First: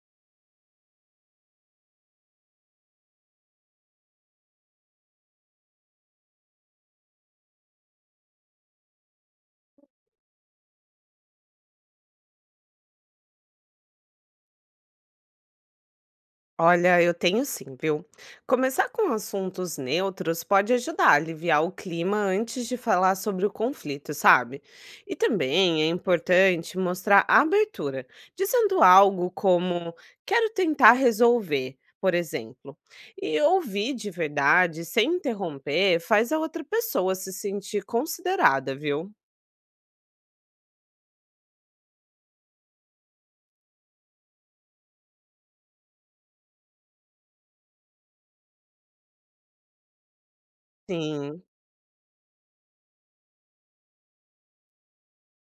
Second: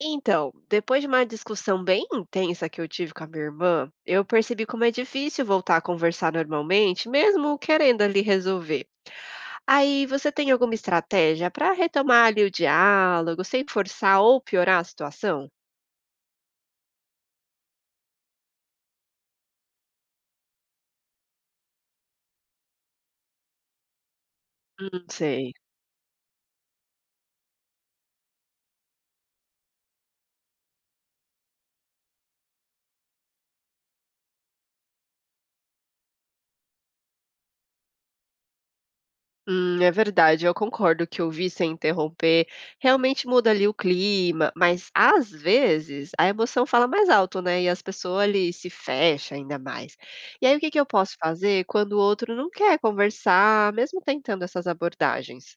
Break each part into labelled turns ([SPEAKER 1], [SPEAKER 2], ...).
[SPEAKER 1] Então, depois de uma discussão bem intensa que eu tive com a minha irmã, eu percebi como é difícil voltar a conversar normalmente, mesmo querendo ali resolver. Aí, você tem alguma estratégia para retomar ali o diálogo sem forçar ou piorar a situação?
[SPEAKER 2] Olha, eu tenho sim, viu? Começar com assuntos neutros pode ajudar a aliviar o clima antes de falar sobre o conflito, sabe?
[SPEAKER 1] Não
[SPEAKER 2] E
[SPEAKER 1] sei.
[SPEAKER 2] também é importante mostrar abertura, dizendo algo como quero tentar resolver, por exemplo. E ouvir de verdade, sem interromper, faz a outra pessoa se sentir considerada, viu?
[SPEAKER 1] É verdade, eu concordo que ouvir sem interromper realmente muda ali o clima, mas às vezes a emoção fala mais alto, né? E as pessoas ali se fecham ainda mais. E aí o que que eu posso
[SPEAKER 2] Sim.
[SPEAKER 1] fazer quando o outro não quer conversar, mesmo tentando essas abordagens?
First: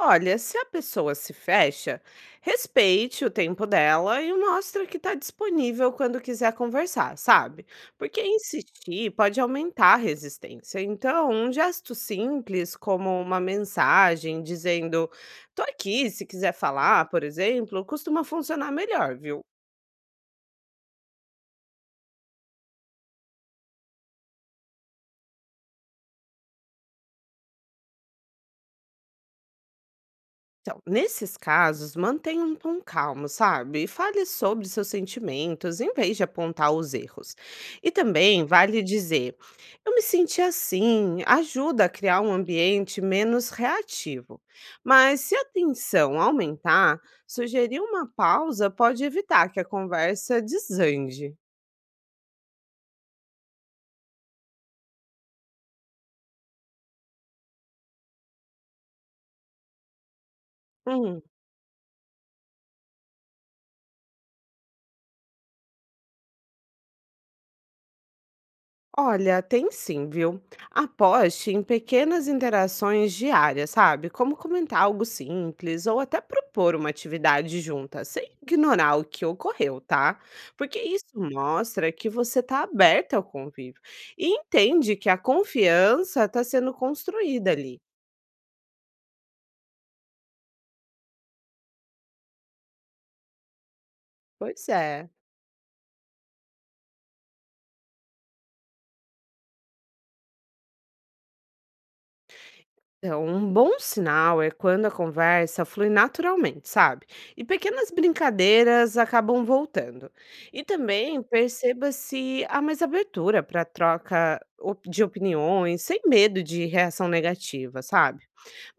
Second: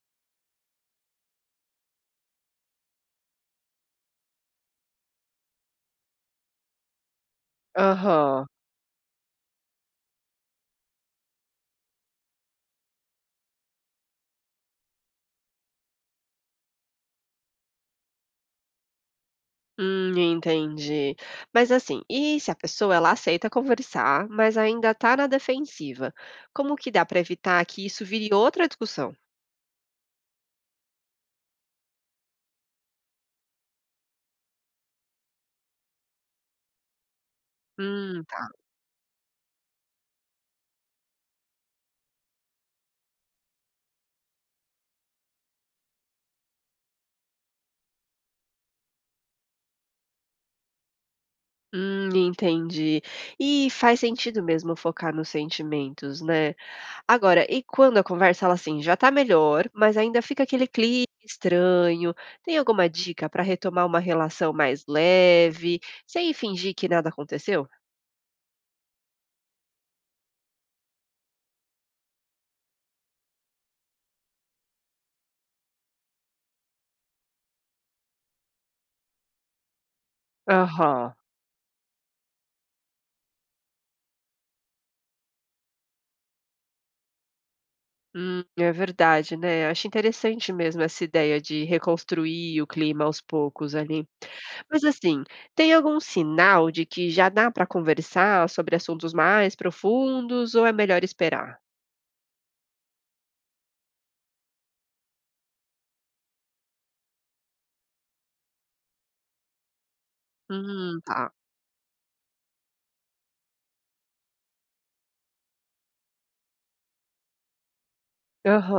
[SPEAKER 2] Olha, se a pessoa se fecha, respeite o tempo dela e mostra que está disponível quando quiser conversar, sabe? Porque
[SPEAKER 1] Aham.
[SPEAKER 2] insistir pode aumentar a resistência. Então, um gesto simples, como uma mensagem dizendo: tô aqui, se quiser falar, por exemplo, costuma funcionar melhor, viu?
[SPEAKER 1] Entendi. Mas assim, e se a pessoa ela aceita conversar, mas ainda tá na defensiva? Como que dá para evitar que isso vire outra discussão?
[SPEAKER 2] Então, nesses casos, mantenha um tom calmo, sabe? E fale sobre seus sentimentos em vez de apontar os erros. E
[SPEAKER 1] Hum.
[SPEAKER 2] também vale dizer: eu me senti assim, ajuda a criar um ambiente menos reativo. Mas se a tensão aumentar, sugerir uma pausa pode evitar que a conversa desande.
[SPEAKER 1] Entendi. E faz sentido mesmo focar nos sentimentos, né. Agora, e quando a conversa ela, assim, já tá melhor, mas ainda fica aquele clima
[SPEAKER 2] Uhum.
[SPEAKER 1] estranho, tem alguma dica para retomar uma relação mais leve, sem fingir que nada aconteceu?
[SPEAKER 2] Olha, tem sim, viu? Aposte em pequenas interações diárias, sabe? Como comentar algo simples ou até propor uma atividade junta, sem ignorar o que ocorreu, tá? Porque isso
[SPEAKER 1] Aham.
[SPEAKER 2] mostra que você está aberta ao convívio e entende que a confiança está sendo construída ali.
[SPEAKER 1] É verdade, né. Acho interessante mesmo essa ideia de reconstruir o clima aos poucos ali.
[SPEAKER 2] Pois
[SPEAKER 1] Mas,
[SPEAKER 2] é.
[SPEAKER 1] assim, tem algum sinal de que já dá para conversar sobre assuntos mais profundos ou é melhor esperar?
[SPEAKER 2] Então, um bom sinal é quando a conversa flui naturalmente, sabe? E pequenas brincadeiras acabam voltando. E também
[SPEAKER 1] Tá.
[SPEAKER 2] perceba se há mais abertura para troca de opiniões, sem medo de reação negativa, sabe?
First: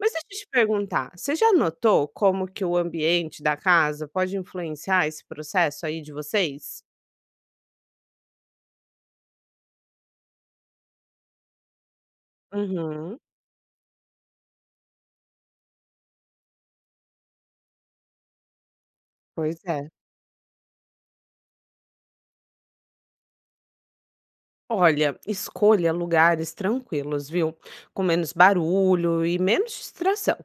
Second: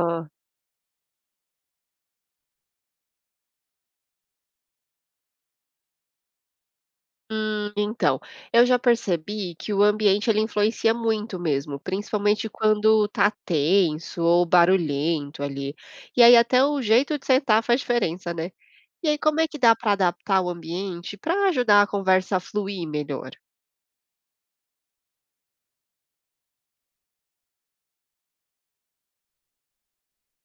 [SPEAKER 2] Mas deixa eu te perguntar, você já notou como que o ambiente da casa pode influenciar esse processo aí de vocês?
[SPEAKER 1] Hum, então, eu já percebi que o ambiente ele influencia muito mesmo, principalmente quando
[SPEAKER 2] Uhum,
[SPEAKER 1] tá tenso ou barulhento ali. E aí até o jeito de sentar faz diferença, né? E aí como é que
[SPEAKER 2] pois
[SPEAKER 1] dá
[SPEAKER 2] é.
[SPEAKER 1] para adaptar o ambiente para ajudar a conversa a fluir melhor?
[SPEAKER 2] Olha, escolha lugares tranquilos, viu? Com menos barulho e menos distração,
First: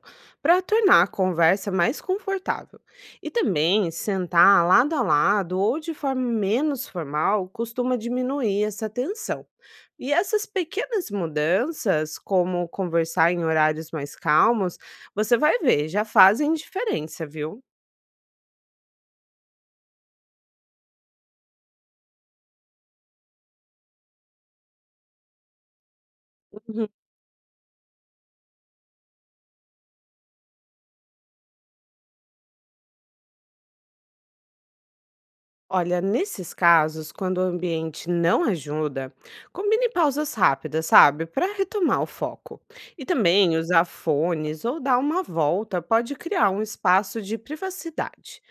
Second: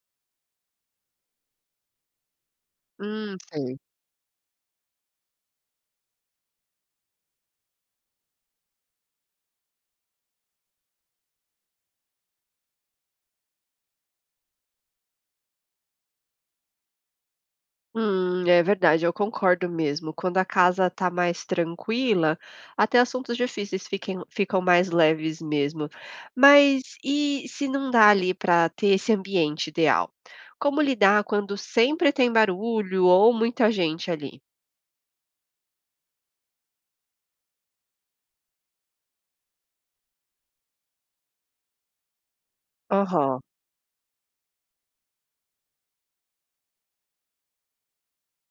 [SPEAKER 2] para tornar a conversa mais confortável. E
[SPEAKER 1] Sei.
[SPEAKER 2] também sentar lado a lado ou de forma menos formal costuma diminuir essa tensão. E essas pequenas mudanças, como conversar em horários mais calmos, você vai ver, já fazem diferença, viu?
[SPEAKER 1] É verdade, eu concordo mesmo. Quando a casa tá mais tranquila, até assuntos difíceis ficam mais leves mesmo. Mas e se não dá ali para ter esse ambiente ideal? Como lidar quando sempre tem barulho ou muita gente ali?
[SPEAKER 2] Olha, nesses casos, quando o ambiente não ajuda, combine pausas rápidas, sabe? Para retomar o foco. E
[SPEAKER 1] Aham.
[SPEAKER 2] também usar fones ou dar uma volta pode criar um espaço de privacidade.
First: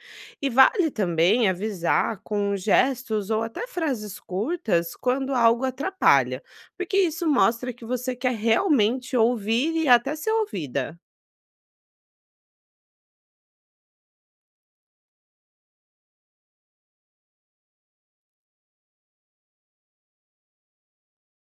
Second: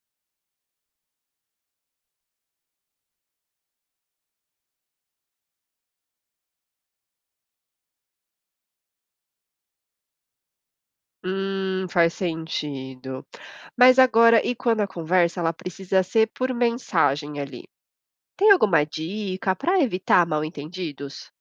[SPEAKER 2] E vale também avisar com gestos ou até frases curtas quando algo atrapalha, porque isso mostra que você quer realmente ouvir e até ser ouvida.
[SPEAKER 1] Faz sentido. Mas agora, e quando a conversa ela precisa ser por mensagem ali? Tem alguma dica para evitar mal-entendidos?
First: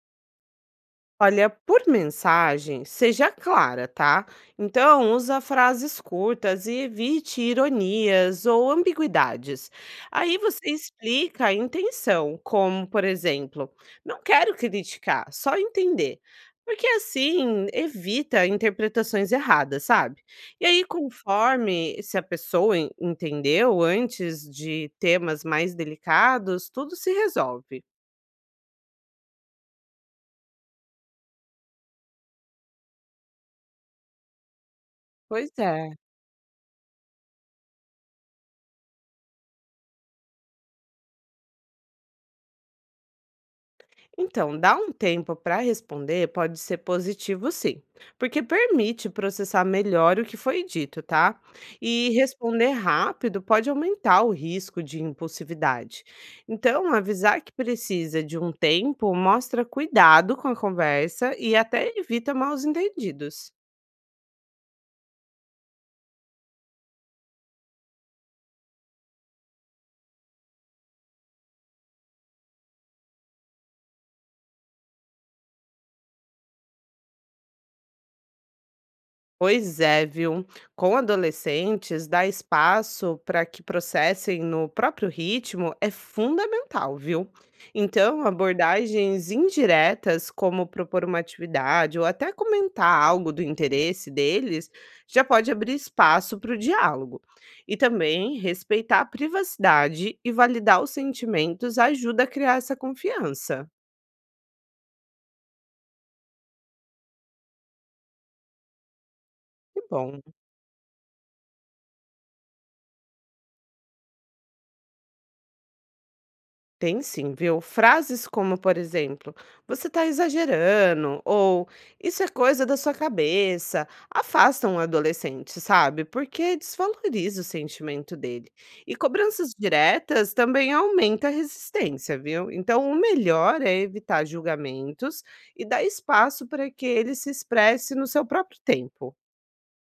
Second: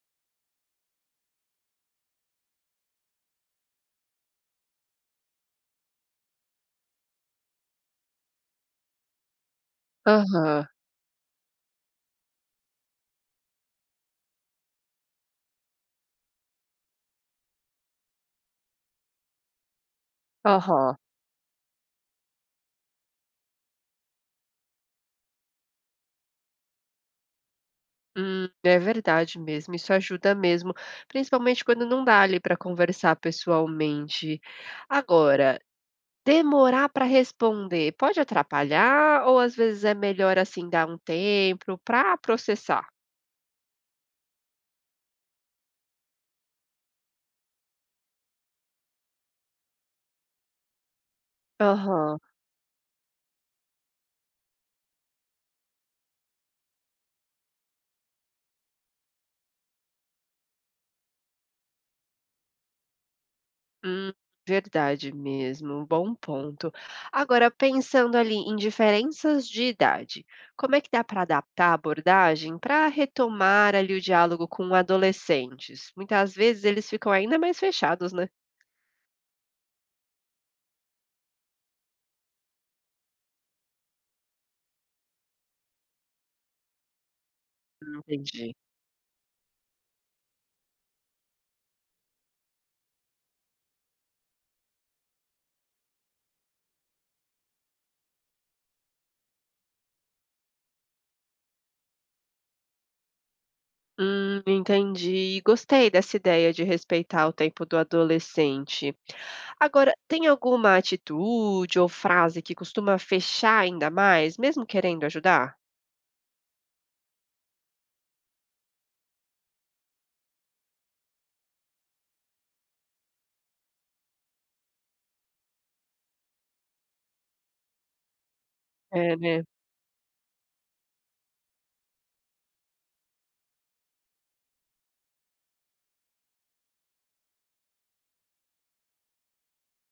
[SPEAKER 2] Olha, por mensagem, seja clara, tá? Então, usa frases curtas e evite ironias ou ambiguidades. Aí
[SPEAKER 1] Aham,
[SPEAKER 2] você explica a intenção, como, por exemplo, não quero criticar, só entender. Porque assim evita interpretações erradas, sabe? E aí,
[SPEAKER 1] aham.
[SPEAKER 2] conforme se a pessoa entendeu antes de temas mais delicados, tudo se resolve.
[SPEAKER 1] É verdade mesmo, isso ajuda mesmo, principalmente quando não dá ali para conversar pessoalmente.
[SPEAKER 2] Pois
[SPEAKER 1] Agora,
[SPEAKER 2] é.
[SPEAKER 1] demorar para responder pode atrapalhar ou às vezes é melhor assim dar um tempo para processar?
[SPEAKER 2] Então, dar um tempo para responder pode ser positivo, sim, porque permite processar melhor o que foi dito, tá? E
[SPEAKER 1] Aham.
[SPEAKER 2] responder rápido pode aumentar o risco de impulsividade. Então, avisar que precisa de um tempo mostra cuidado com a conversa e até evita mal-entendidos.
[SPEAKER 1] Hum, verdade mesmo, bom ponto. Agora, pensando ali em diferenças de idade, como é que dá para adaptar a abordagem para retomar ali o diálogo com adolescentes? Muitas vezes eles ficam ainda mais fechados, né?
[SPEAKER 2] Pois é, viu? Com adolescentes, dar espaço para que processem no próprio ritmo é fundamental, viu? Então,
[SPEAKER 1] Entendi.
[SPEAKER 2] abordagens indiretas, como propor uma atividade ou até comentar algo do interesse deles, já pode abrir espaço para o diálogo. E também respeitar a privacidade e validar os sentimentos ajuda a criar essa confiança.
[SPEAKER 1] Entendi. Gostei dessa ideia de respeitar o tempo do adolescente.
[SPEAKER 2] Que
[SPEAKER 1] Agora,
[SPEAKER 2] bom.
[SPEAKER 1] tem alguma atitude ou frase que costuma fechar ainda mais, mesmo querendo ajudar?
[SPEAKER 2] Tem sim, viu? Frases como, por exemplo, você tá exagerando, ou isso é coisa da sua cabeça, afastam o adolescente, sabe? Porque desvaloriza o sentimento dele. E
[SPEAKER 1] É, né?
[SPEAKER 2] cobranças diretas também aumenta a resistência, viu? Então, o melhor é evitar julgamentos e dar espaço para que ele se expresse no seu próprio tempo.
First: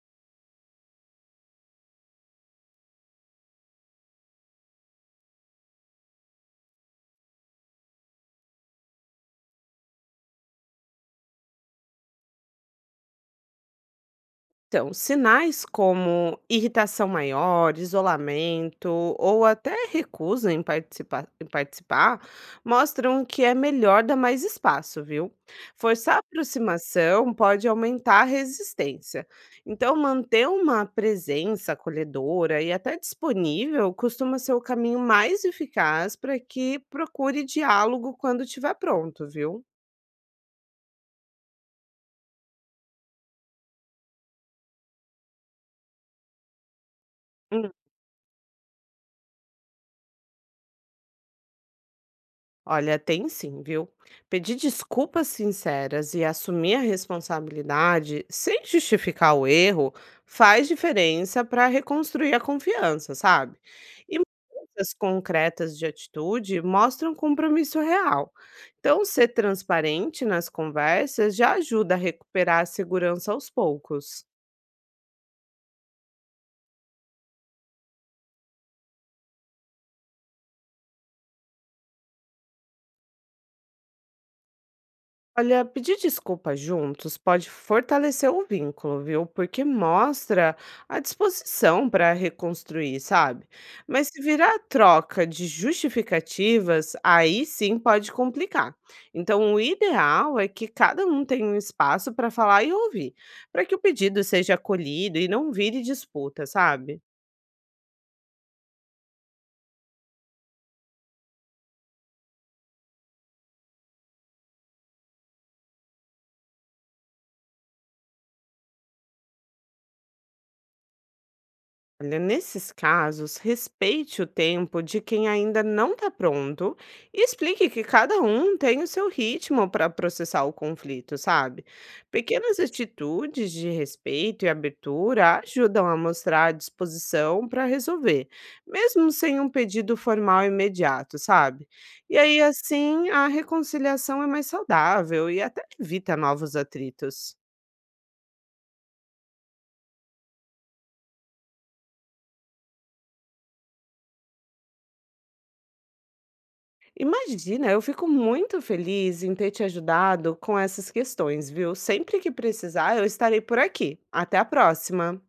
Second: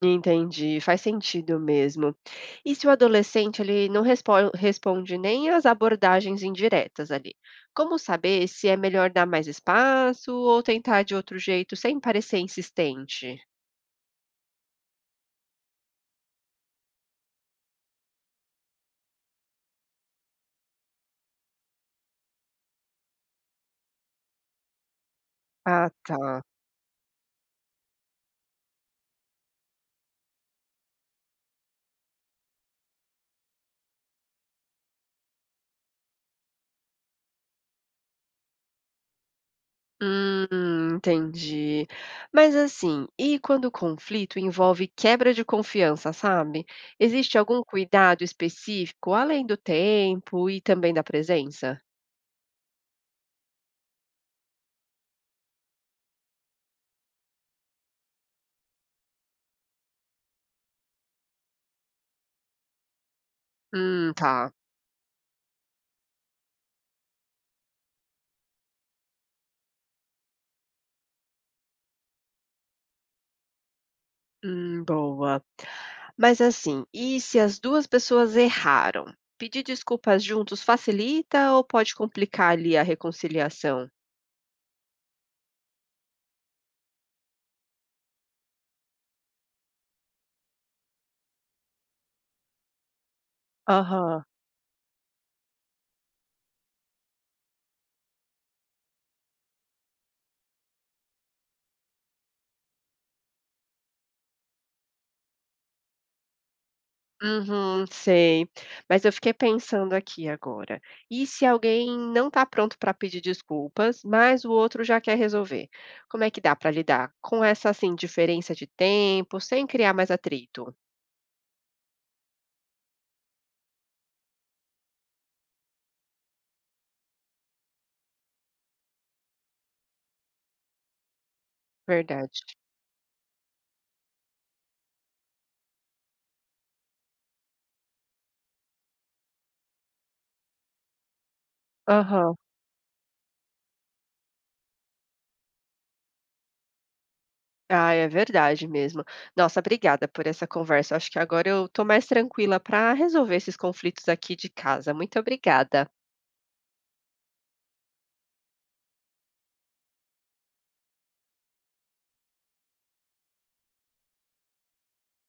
[SPEAKER 1] Entendi, faz sentido mesmo. E se o adolescente ele responde nem às abordagens indiretas ali? Como saber se é melhor dar mais espaço ou tentar de outro jeito sem parecer insistente?
[SPEAKER 2] Então, sinais como irritação maior, isolamento ou até recusa em em participar mostram que é melhor dar mais espaço, viu?
[SPEAKER 1] Ah,
[SPEAKER 2] Forçar a
[SPEAKER 1] tá.
[SPEAKER 2] aproximação pode aumentar a resistência. Então, manter uma presença acolhedora e até disponível costuma ser o caminho mais eficaz para que procure diálogo quando estiver pronto, viu?
[SPEAKER 1] Entendi. Mas assim, e quando o conflito envolve quebra de confiança, sabe? Existe algum cuidado específico além do tempo e também da presença?
[SPEAKER 2] Olha, tem sim, viu? Pedir desculpas sinceras e assumir a responsabilidade sem justificar o erro faz diferença para reconstruir a confiança, sabe? E
[SPEAKER 1] Tá.
[SPEAKER 2] mudanças concretas de atitude mostram compromisso real. Então, ser transparente nas conversas já ajuda a recuperar a segurança aos poucos.
[SPEAKER 1] Boa. Mas assim, e se as duas pessoas erraram? Pedir desculpas juntos facilita ou pode complicar ali a reconciliação?
[SPEAKER 2] Olha, pedir desculpa juntos pode fortalecer o vínculo, viu? Porque mostra a disposição para reconstruir, sabe? Mas se
[SPEAKER 1] Aham.
[SPEAKER 2] virar troca de justificativas, aí sim pode complicar. Então, o ideal é que cada um tenha um espaço para falar e ouvir, para que o pedido seja acolhido e não vire disputa, sabe?
[SPEAKER 1] Uhum, sei. Mas eu fiquei pensando aqui agora. E se alguém não está pronto para pedir desculpas, mas o outro já quer resolver? Como é que dá para lidar com essa assim diferença de tempo, sem criar mais atrito?
[SPEAKER 2] Olha, nesses casos, respeite o tempo de quem ainda não está pronto e explique que cada um tem o seu ritmo para processar o conflito, sabe?
[SPEAKER 1] Verdade.
[SPEAKER 2] Pequenas atitudes de respeito e abertura ajudam a mostrar a disposição para resolver, mesmo sem um pedido formal imediato, sabe? E
[SPEAKER 1] Aham.
[SPEAKER 2] aí, assim, a reconciliação é mais saudável e até evita novos atritos.
[SPEAKER 1] Ah, é verdade mesmo. Nossa, obrigada por essa conversa. Acho que agora eu tô mais tranquila para resolver esses conflitos aqui de casa. Muito obrigada.
[SPEAKER 2] Imagina, eu fico muito feliz em ter te ajudado com essas questões, viu? Sempre que precisar, eu estarei por aqui. Até a próxima!